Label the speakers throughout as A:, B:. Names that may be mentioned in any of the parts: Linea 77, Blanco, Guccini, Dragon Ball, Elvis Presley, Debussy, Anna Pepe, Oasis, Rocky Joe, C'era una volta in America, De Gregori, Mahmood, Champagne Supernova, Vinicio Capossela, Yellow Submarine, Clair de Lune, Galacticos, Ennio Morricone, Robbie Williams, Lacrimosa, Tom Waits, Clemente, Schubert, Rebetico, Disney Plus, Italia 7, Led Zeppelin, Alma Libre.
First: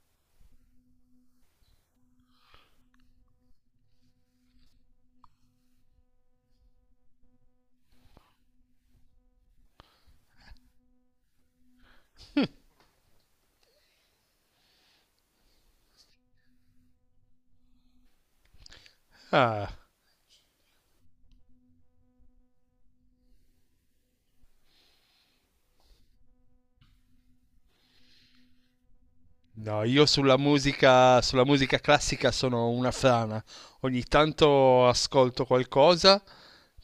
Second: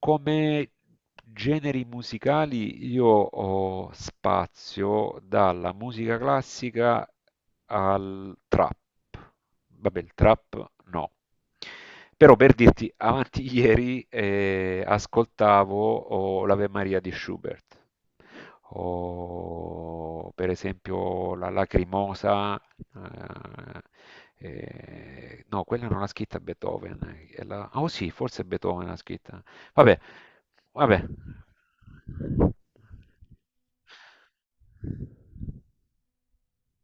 A: Come generi musicali io ho spazio dalla musica classica al trap. Vabbè, il trap no. Però per dirti, avanti ieri ascoltavo l'Ave Maria di Schubert
B: Ah,
A: o per esempio la Lacrimosa. eh, no, quella non l'ha scritta Beethoven, oh sì, forse Beethoven l'ha scritta,
B: no,
A: vabbè,
B: io
A: vabbè.
B: sulla musica classica sono una frana. Ogni tanto ascolto qualcosa,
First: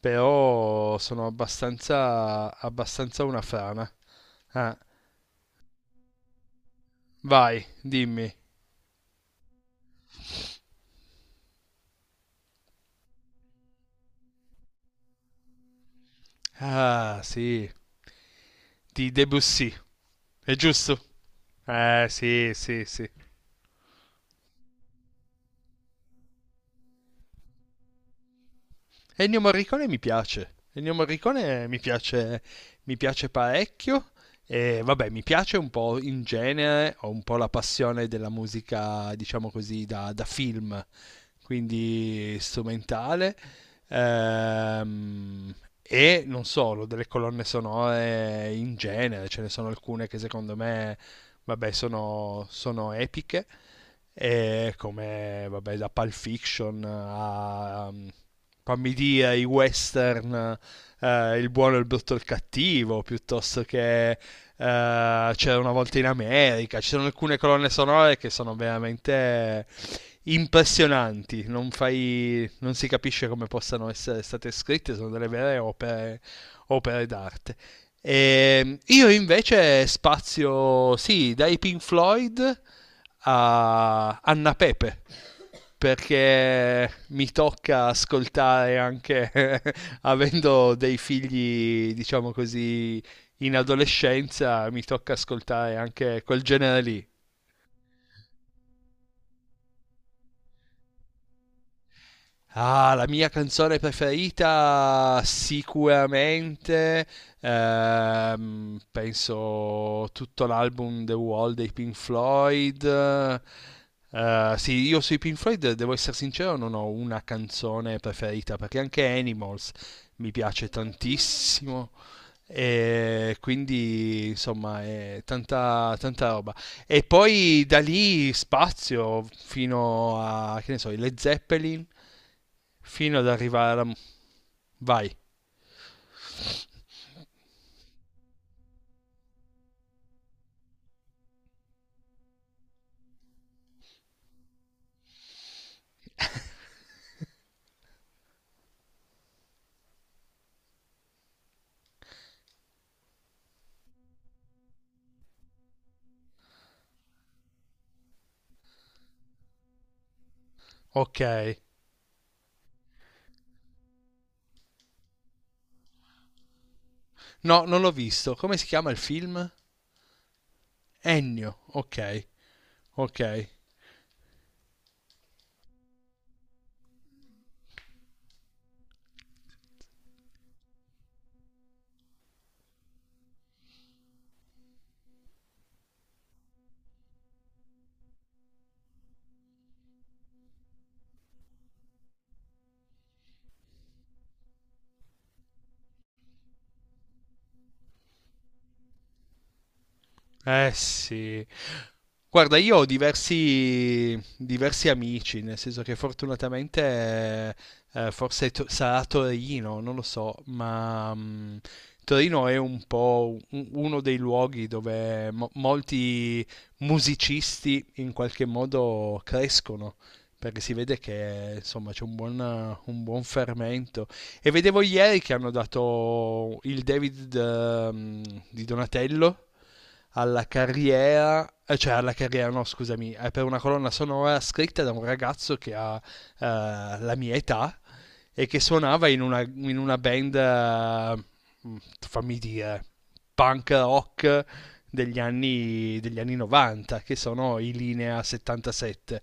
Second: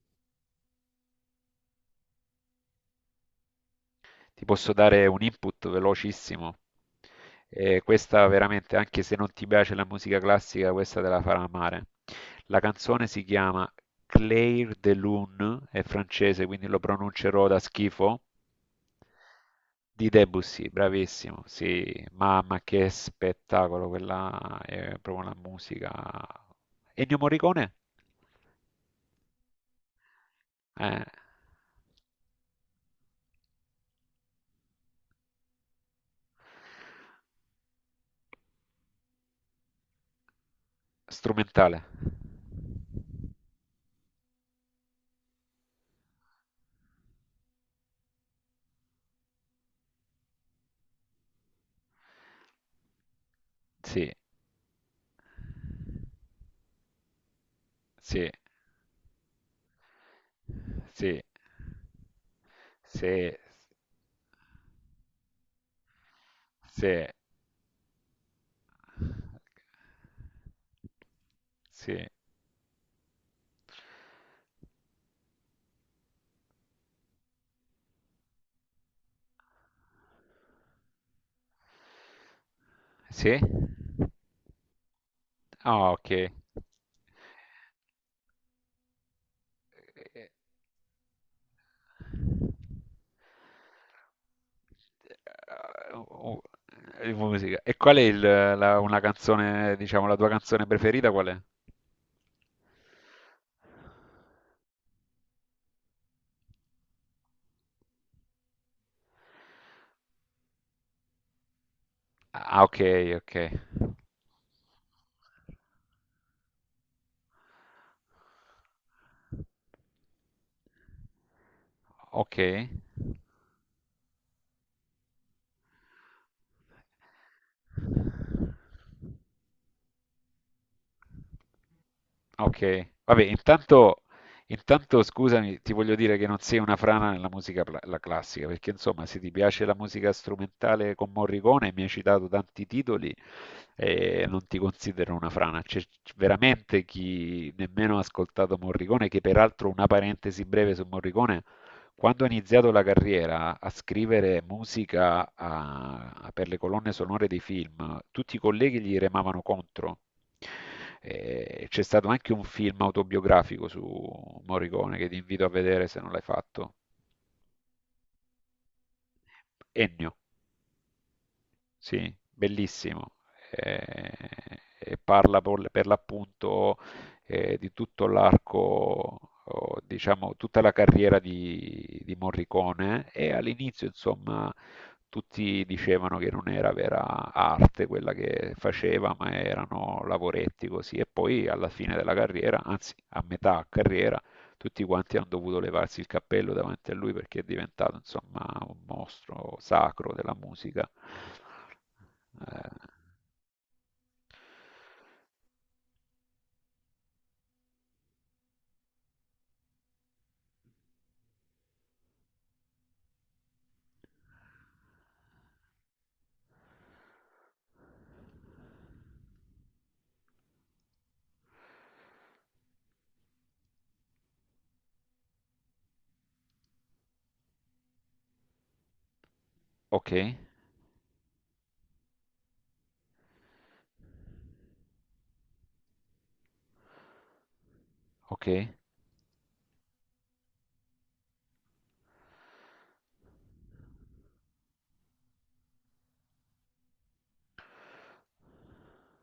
B: però sono abbastanza una frana.
A: Ti posso
B: Ah,
A: dare un input velocissimo.
B: vai,
A: E questa
B: dimmi.
A: veramente, anche se non ti piace la musica classica, questa te la farà amare. La canzone si chiama Clair de Lune, è francese, quindi lo
B: Ah,
A: pronuncerò da
B: sì,
A: schifo.
B: di Debussy.
A: Di
B: È
A: Debussy,
B: giusto?
A: bravissimo, sì,
B: Sì,
A: mamma
B: sì,
A: che
B: sì.
A: spettacolo, quella è proprio la musica. Ennio Morricone?
B: Ennio Morricone mi piace. Ennio
A: Eh,
B: Morricone mi piace parecchio. E vabbè, mi piace un po' in genere, ho un po' la passione della musica, diciamo così, da film,
A: Strumentale,
B: quindi strumentale. Ehm, e non solo, delle colonne sonore in genere, ce ne sono alcune che secondo me vabbè, sono epiche.
A: sì,
B: E come vabbè, da Pulp Fiction a
A: sì,
B: fammi dire i western,
A: sì,
B: il buono, il brutto e il cattivo,
A: sì,
B: piuttosto che C'era una volta in America. Ci
A: sì.
B: sono alcune colonne sonore che sono veramente impressionanti, non,
A: Sì.
B: fai, non si capisce come possano essere state scritte, sono delle vere opere, opere d'arte. E io invece spazio, sì, dai Pink Floyd
A: Sì?
B: a Anna Pepe,
A: Ah, ok.
B: perché mi tocca ascoltare anche
A: Eh,
B: avendo dei figli, diciamo così, in adolescenza, mi tocca ascoltare anche
A: oh,
B: quel genere lì.
A: Musica. E qual è una canzone, diciamo, la tua canzone preferita qual è?
B: Ah, la mia canzone preferita sicuramente, penso tutto l'album The Wall dei Pink
A: Ah, ok, ok.
B: Floyd. Sì, io sui Pink Floyd, devo essere sincero, non ho una canzone preferita perché anche Animals mi piace tantissimo.
A: Ok.
B: E quindi insomma è tanta roba, e poi da
A: Beh.
B: lì spazio fino a che ne so, i Led Zeppelin
A: Okay.
B: fino
A: Vabbè,
B: ad arrivare a...
A: intanto
B: Vai,
A: scusami, ti voglio dire che non sei una frana nella la classica, perché insomma, se ti piace la musica strumentale con Morricone, mi hai citato tanti titoli, non ti considero una frana. C'è veramente chi nemmeno ha ascoltato Morricone, che peraltro una parentesi breve su Morricone, quando ha iniziato la carriera a scrivere per le colonne sonore dei film, tutti i colleghi gli remavano contro.
B: ok.
A: C'è stato anche un film autobiografico su Morricone che ti invito a vedere se non l'hai fatto.
B: No, non l'ho visto. Come si chiama il film?
A: Ennio.
B: Ennio,
A: Sì,
B: ok,
A: bellissimo.
B: ok.
A: Eh, e parla per l'appunto di tutto l'arco, o, diciamo, tutta la carriera di Morricone e all'inizio, insomma, tutti dicevano che non era vera arte quella che faceva, ma erano lavoretti così. E poi alla fine della carriera, anzi a metà carriera, tutti quanti hanno dovuto levarsi il cappello davanti a lui perché è diventato, insomma, un mostro sacro della
B: Eh
A: musica.
B: sì, guarda,
A: Eh,
B: io ho diversi amici, nel senso che fortunatamente forse sarà Torino, non lo so, ma mm, Torino è un po' uno dei luoghi dove molti musicisti in qualche modo crescono, perché si vede che insomma c'è un buon fermento. E vedevo ieri che hanno dato il David di Donatello
A: ok,
B: alla carriera, cioè alla carriera, no, scusami, è per una colonna sonora scritta da un ragazzo che ha la mia età,
A: ok,
B: e che suonava in una band, fammi dire, punk rock degli anni 90, che sono i Linea 77,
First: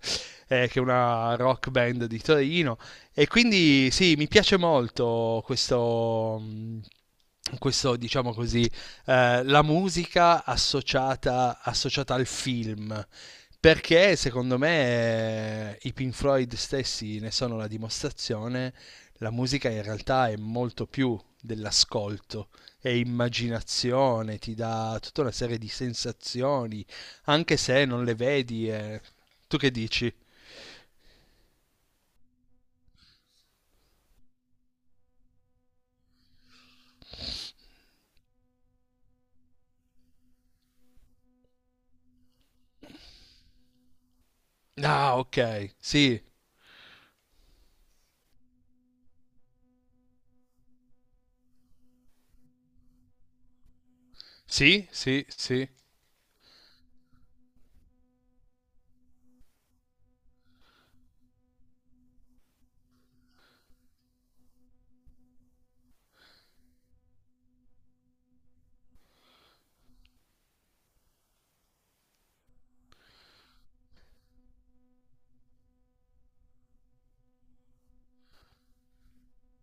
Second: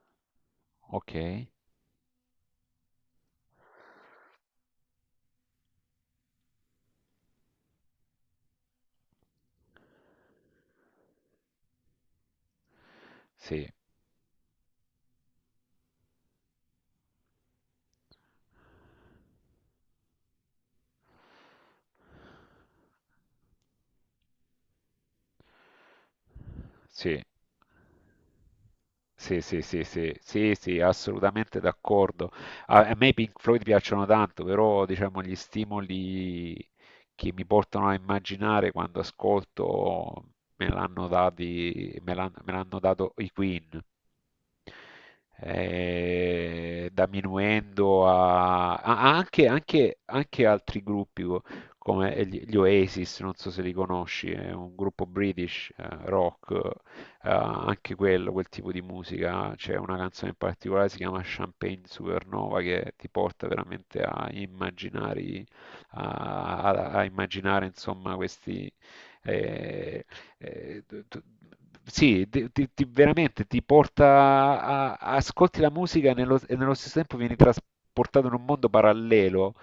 B: che è una
A: ok,
B: rock band di Torino. E quindi sì, mi piace molto questo. Questo diciamo così, la musica associata al film,
A: sì,
B: perché secondo me i Pink Floyd stessi ne sono la dimostrazione, la musica in realtà è molto più dell'ascolto, è immaginazione, ti dà tutta una serie di sensazioni,
A: sì,
B: anche se non le vedi. Eh.
A: sì,
B: Tu
A: sì,
B: che
A: sì,
B: dici?
A: sì, sì, sì, assolutamente d'accordo. A me i Pink Floyd piacciono tanto, però diciamo gli stimoli che mi portano a immaginare quando ascolto me l'hanno dati, me l'han- me l'hanno dato i Queen.
B: Ah, ok, sì,
A: Eh, da Minuendo anche, anche altri come gli Oasis, non so se li conosci, è un
B: sì,
A: gruppo
B: sì, sì,
A: British rock, anche quello, quel tipo di musica. C'è una canzone in particolare, si chiama Champagne Supernova, che ti porta veramente a immaginare, a immaginare insomma questi eh, eh, t- t- sì, veramente ti porta ascolti la musica e e nello stesso tempo vieni trasportato in un mondo parallelo.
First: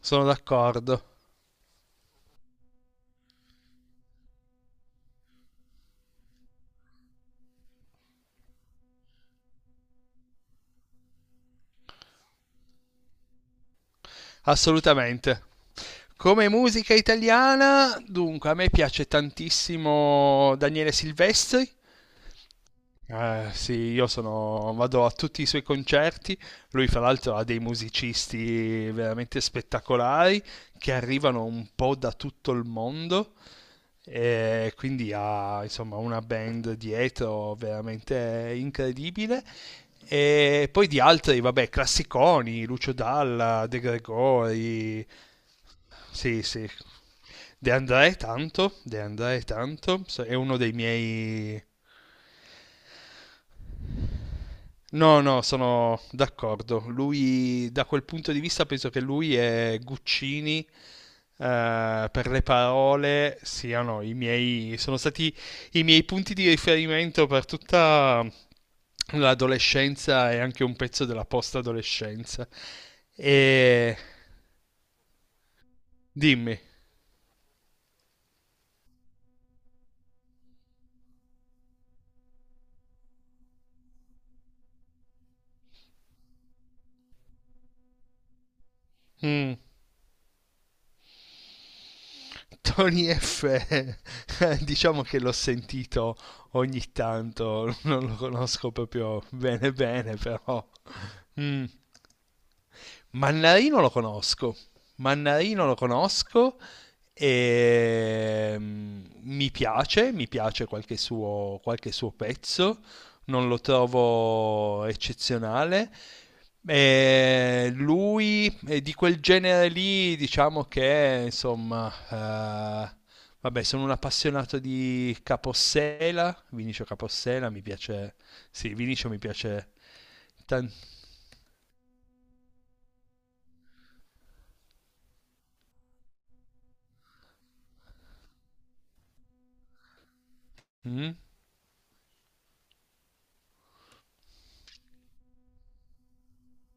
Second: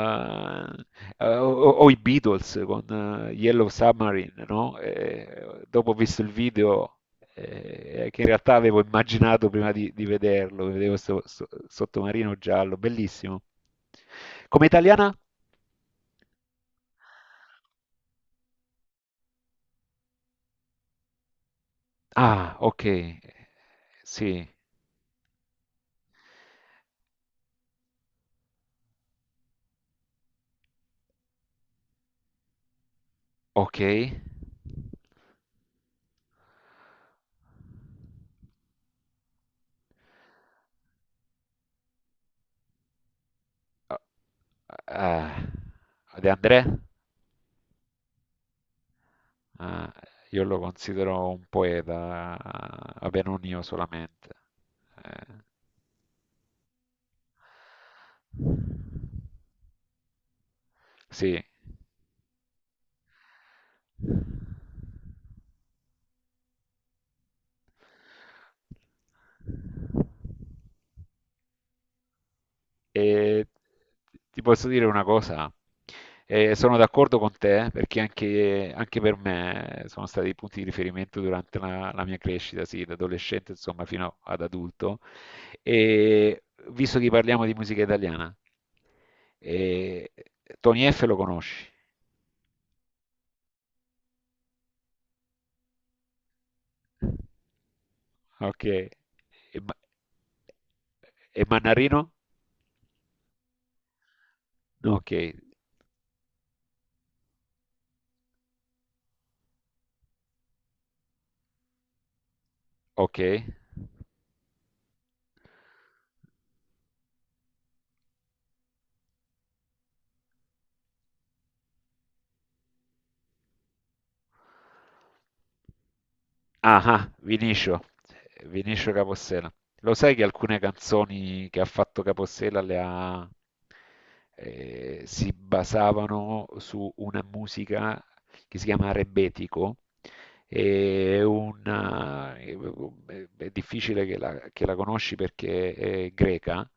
B: sono d'accordo,
A: o, o i Beatles con Yellow Submarine, no? Dopo ho visto il video che in realtà avevo immaginato prima di vederlo, vedevo questo sottomarino giallo, bellissimo. Come italiana?
B: assolutamente. Come musica italiana, dunque, a me piace tantissimo Daniele Silvestri.
A: Ah, ok.
B: Sì, io
A: Sì,
B: sono, vado a tutti i suoi concerti. Lui, fra l'altro, ha dei musicisti veramente spettacolari che arrivano un po' da tutto il mondo.
A: ok.
B: E quindi ha, insomma, una band dietro veramente incredibile. E poi di altri, vabbè, classiconi, Lucio Dalla, De Gregori.
A: Eh, De
B: Sì,
A: André,
B: sì. De André
A: eh,
B: tanto, è
A: io lo
B: uno dei
A: considero un
B: miei.
A: poeta, vabbè, non io solamente.
B: No,
A: Eh,
B: no, sono d'accordo. Lui, da quel punto di vista, penso che lui e Guccini,
A: sì.
B: per le parole, siano i miei, sono stati i miei punti di riferimento per tutta l'adolescenza e anche un pezzo della post-adolescenza.
A: E
B: E
A: ti posso dire una cosa,
B: dimmi.
A: sono d'accordo con te perché anche, anche per me sono stati i punti di riferimento durante la mia crescita, sì, da adolescente insomma fino ad adulto. E visto che parliamo di musica italiana,
B: Mm.
A: eh, Tony F lo conosci?
B: Tony F, diciamo che l'ho sentito ogni tanto, non lo
A: Ok.
B: conosco proprio bene
A: Ma-
B: bene, però...
A: e
B: Mm.
A: Mannarino?
B: Mannarino lo conosco,
A: No, ok,
B: Mannarino lo conosco e mm, mi piace qualche suo pezzo,
A: ok.
B: non lo trovo eccezionale. E lui è di quel genere lì, diciamo che insomma, vabbè, sono un appassionato di Capossela, Vinicio Capossela, mi
A: Vinicio,
B: piace, sì,
A: Vinicio
B: Vinicio mi
A: Capossela.
B: piace
A: Lo sai che alcune
B: tan-
A: canzoni che ha fatto Capossela le ha, si basavano su una musica che si chiama Rebetico,
B: mm,
A: è, una- è- è difficile che che la conosci perché è greca,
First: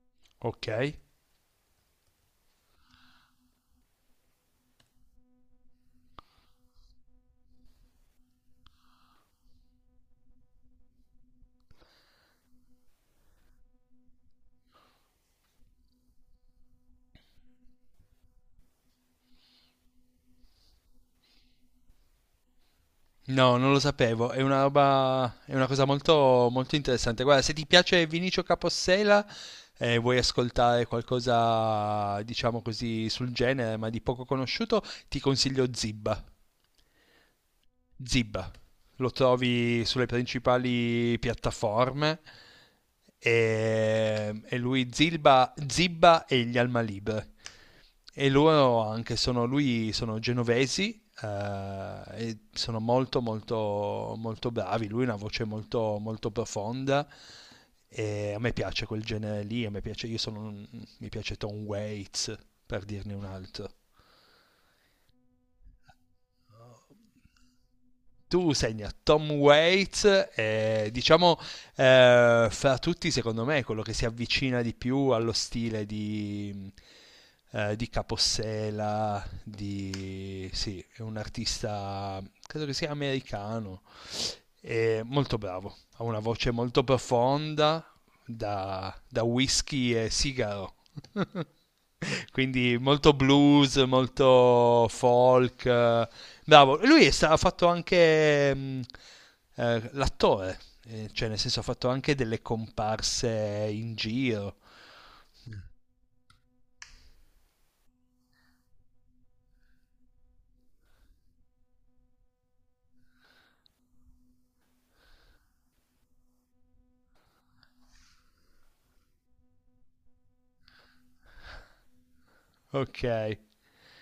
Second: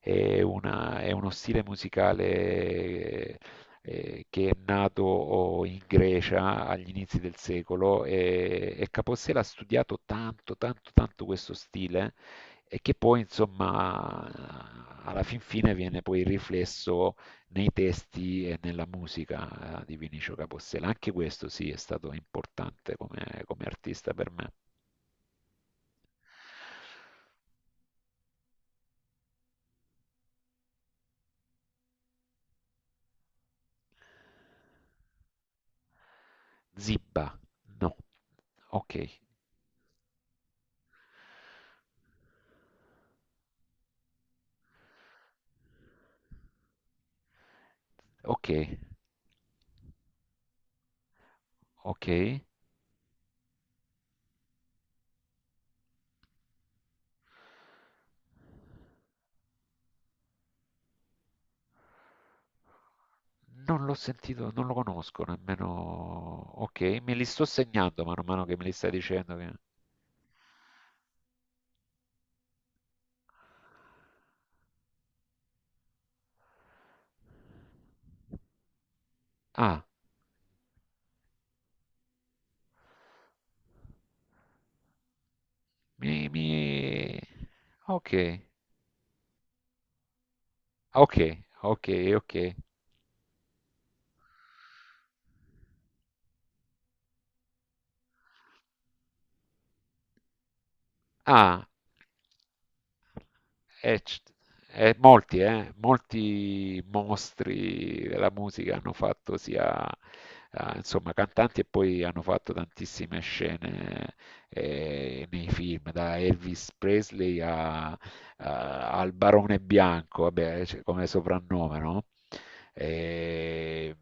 B: ok.
A: è uno stile musicale che è nato in Grecia agli inizi del secolo e Capossela ha studiato tanto, tanto, tanto questo stile e che poi, insomma, alla fin fine viene poi riflesso nei testi e nella musica di Vinicio Capostela. Anche questo sì è stato importante come,
B: No,
A: come
B: non lo
A: artista
B: sapevo,
A: per
B: è
A: me.
B: una roba, è una cosa molto, molto interessante. Guarda, se ti piace Vinicio Capossela e vuoi ascoltare qualcosa, diciamo così, sul genere, ma di poco conosciuto, ti consiglio Zibba.
A: Zibba, no,
B: Zib.
A: ok,
B: Lo trovi sulle principali piattaforme e lui Zilba, Zibba e gli Alma Libre. E
A: ok,
B: loro anche sono, lui, sono genovesi
A: ok.
B: e sono molto molto molto bravi. Lui ha una voce molto molto profonda e a me piace quel genere lì, a me piace, io sono, mi piace Tom Waits per dirne un altro.
A: Non l'ho sentito, non lo conosco nemmeno. Ok, me li sto segnando man mano
B: Tu
A: che me li stai
B: segna Tom
A: dicendo. Che...
B: Waits, diciamo fra tutti secondo me è quello che si avvicina di più allo stile di Capossela,
A: Ah,
B: di... sì, è un artista, credo che sia americano, è molto bravo, ha una
A: mi...
B: voce molto profonda
A: Ok,
B: da whisky e sigaro.
A: ok, ok, ok.
B: Quindi molto blues, molto folk. Eh, bravo. E lui è ha fatto anche mm, l'attore, cioè nel senso ha
A: Ah,
B: fatto anche delle comparse in
A: E c-
B: giro.
A: e molti, molti mostri della musica hanno fatto sia, insomma, cantanti e poi hanno fatto tantissime scene nei film, da Elvis Presley a- a- al Barone Bianco, vabbè, cioè, come soprannome, no?
B: Ok,
A: E-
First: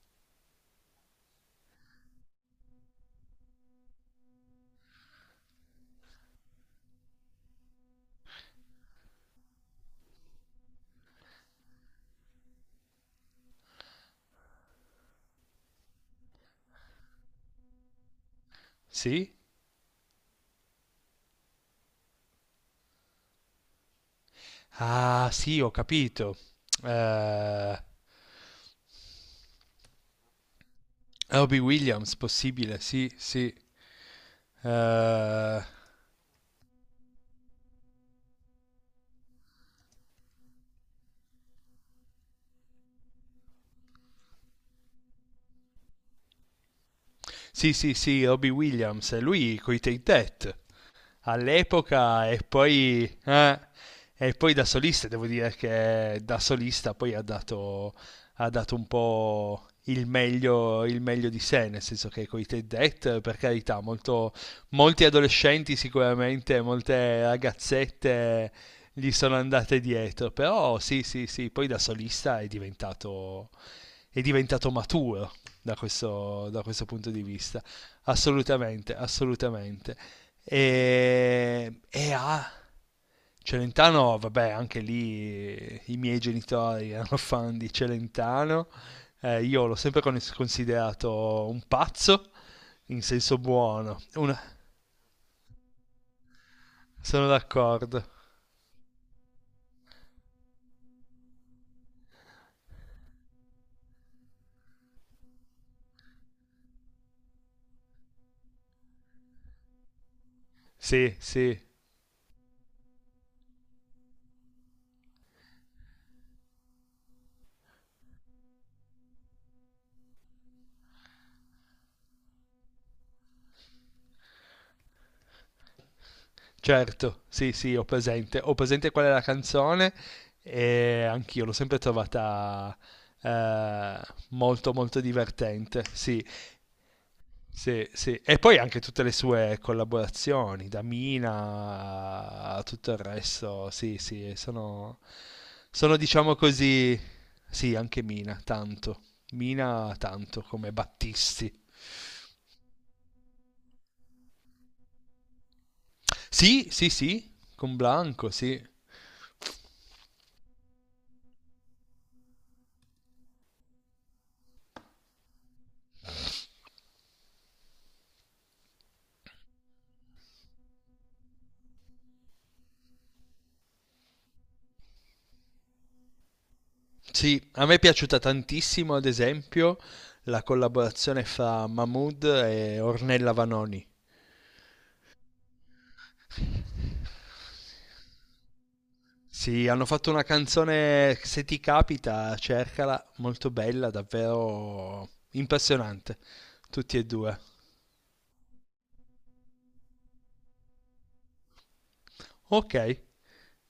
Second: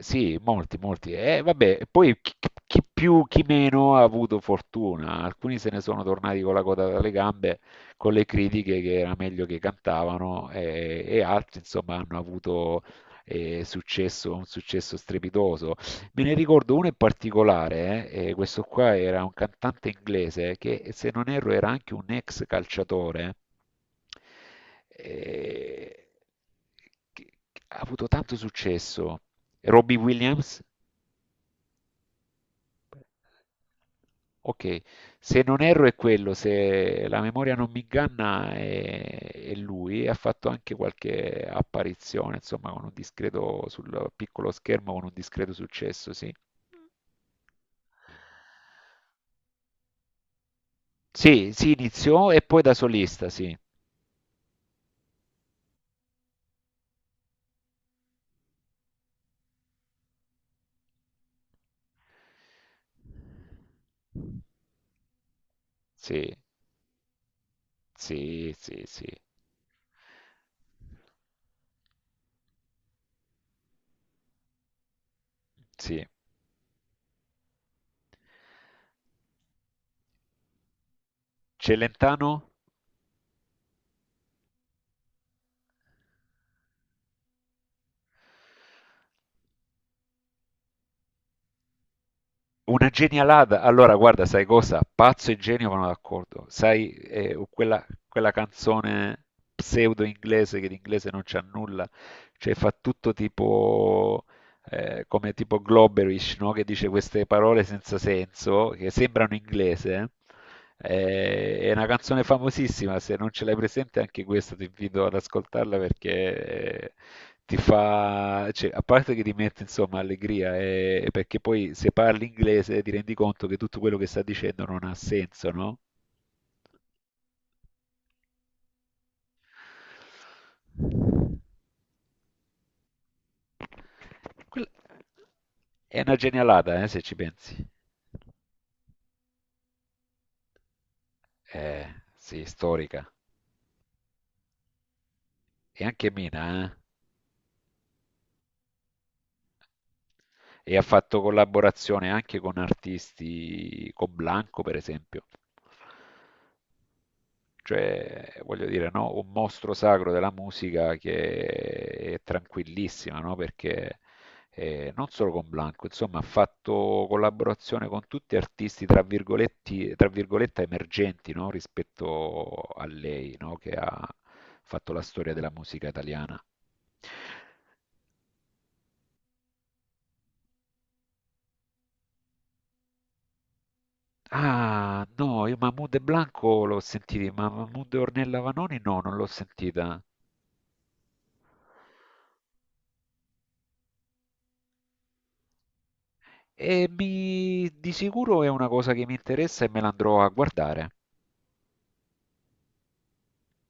A: sì, molti, molti. E vabbè, poi chi, chi più, chi meno ha avuto fortuna. Alcuni se ne sono tornati con la coda dalle gambe con le critiche che era meglio che cantavano e altri, insomma, hanno avuto successo, un successo strepitoso. Me ne ricordo uno in particolare, questo qua era un
B: sì?
A: cantante inglese che, se non erro, era anche un ex calciatore.
B: Ah, sì, ho
A: Eh,
B: capito.
A: che che ha
B: Eh,
A: avuto tanto successo. Robbie Williams?
B: Robbie Williams, possibile, sì, sì.
A: Ok, se non
B: Eh,
A: erro è quello, se la memoria non mi inganna è lui, e ha fatto anche qualche apparizione, insomma, con un discreto sul piccolo schermo, con un discreto successo, sì.
B: sì, sì, sì, Robbie Williams, lui coi Take That
A: Sì, si
B: all'epoca
A: iniziò e poi da solista, sì.
B: e poi da solista, devo dire che da solista poi ha dato un po' il meglio di sé, nel senso che con i Ted Dead, per carità, molto, molti adolescenti
A: Sì,
B: sicuramente, molte ragazzette
A: sì, sì, sì.
B: gli sono andate dietro, però sì, sì, sì, poi da solista è diventato maturo
A: Sì.
B: da questo punto di vista, assolutamente, assolutamente. E, e
A: Celentano?
B: a Celentano, vabbè, anche lì i miei genitori erano fan di Celentano. Io l'ho sempre considerato un pazzo,
A: Una
B: in senso
A: genialata. Allora,
B: buono.
A: guarda,
B: Una-
A: sai cosa? Pazzo e genio vanno d'accordo. Sai,
B: Sono d'accordo.
A: quella canzone pseudo inglese che l'inglese non c'ha nulla, cioè fa tutto tipo come tipo Globerish, no? Che dice queste parole senza senso che sembrano inglese. Eh.
B: Sì,
A: È
B: sì,
A: è una canzone famosissima, se non ce l'hai presente anche questa ti invito ad ascoltarla perché ti fa, cioè, a parte che ti mette insomma allegria, e perché poi se parli inglese ti rendi conto che tutto quello che sta dicendo non ha senso, no?
B: certo. Sì, sì, ho presente. Ho presente qual è la canzone e anch'io l'ho sempre trovata eh, molto,
A: Quella-
B: molto divertente.
A: È una
B: Sì.
A: genialata, se ci pensi.
B: Sì, sì. E poi anche tutte le sue collaborazioni, da
A: Eh, sì,
B: Mina a tutto il
A: storica.
B: resto, sì, sì, sono,
A: E
B: sono
A: anche
B: diciamo
A: Mina, eh.
B: così, sì, anche Mina, tanto. Mina tanto come
A: E ha fatto
B: Battisti.
A: collaborazione anche con artisti, con Blanco per esempio.
B: Sì, sì, sì, con Blanco,
A: Cioè,
B: sì.
A: voglio dire, no? Un mostro sacro della musica che è tranquillissima, no? Perché non solo con Blanco, insomma, ha fatto collaborazione con tutti artisti, tra virgoletti, tra virgolette, emergenti, no? Rispetto a lei, no? Che ha fatto la storia della musica italiana.
B: Sì, a me è piaciuta tantissimo, ad esempio, la collaborazione fra Mahmood e Ornella Vanoni.
A: Ah, no, io Mahmood e Blanco l'ho sentito, ma Mahmood e Ornella Vanoni no, non l'ho
B: Sì, hanno
A: sentita.
B: fatto una canzone, se ti capita, cercala, molto bella, davvero impressionante,
A: E
B: tutti e due.
A: mi, di sicuro è una cosa che mi interessa e me la andrò a guardare.
B: Ok,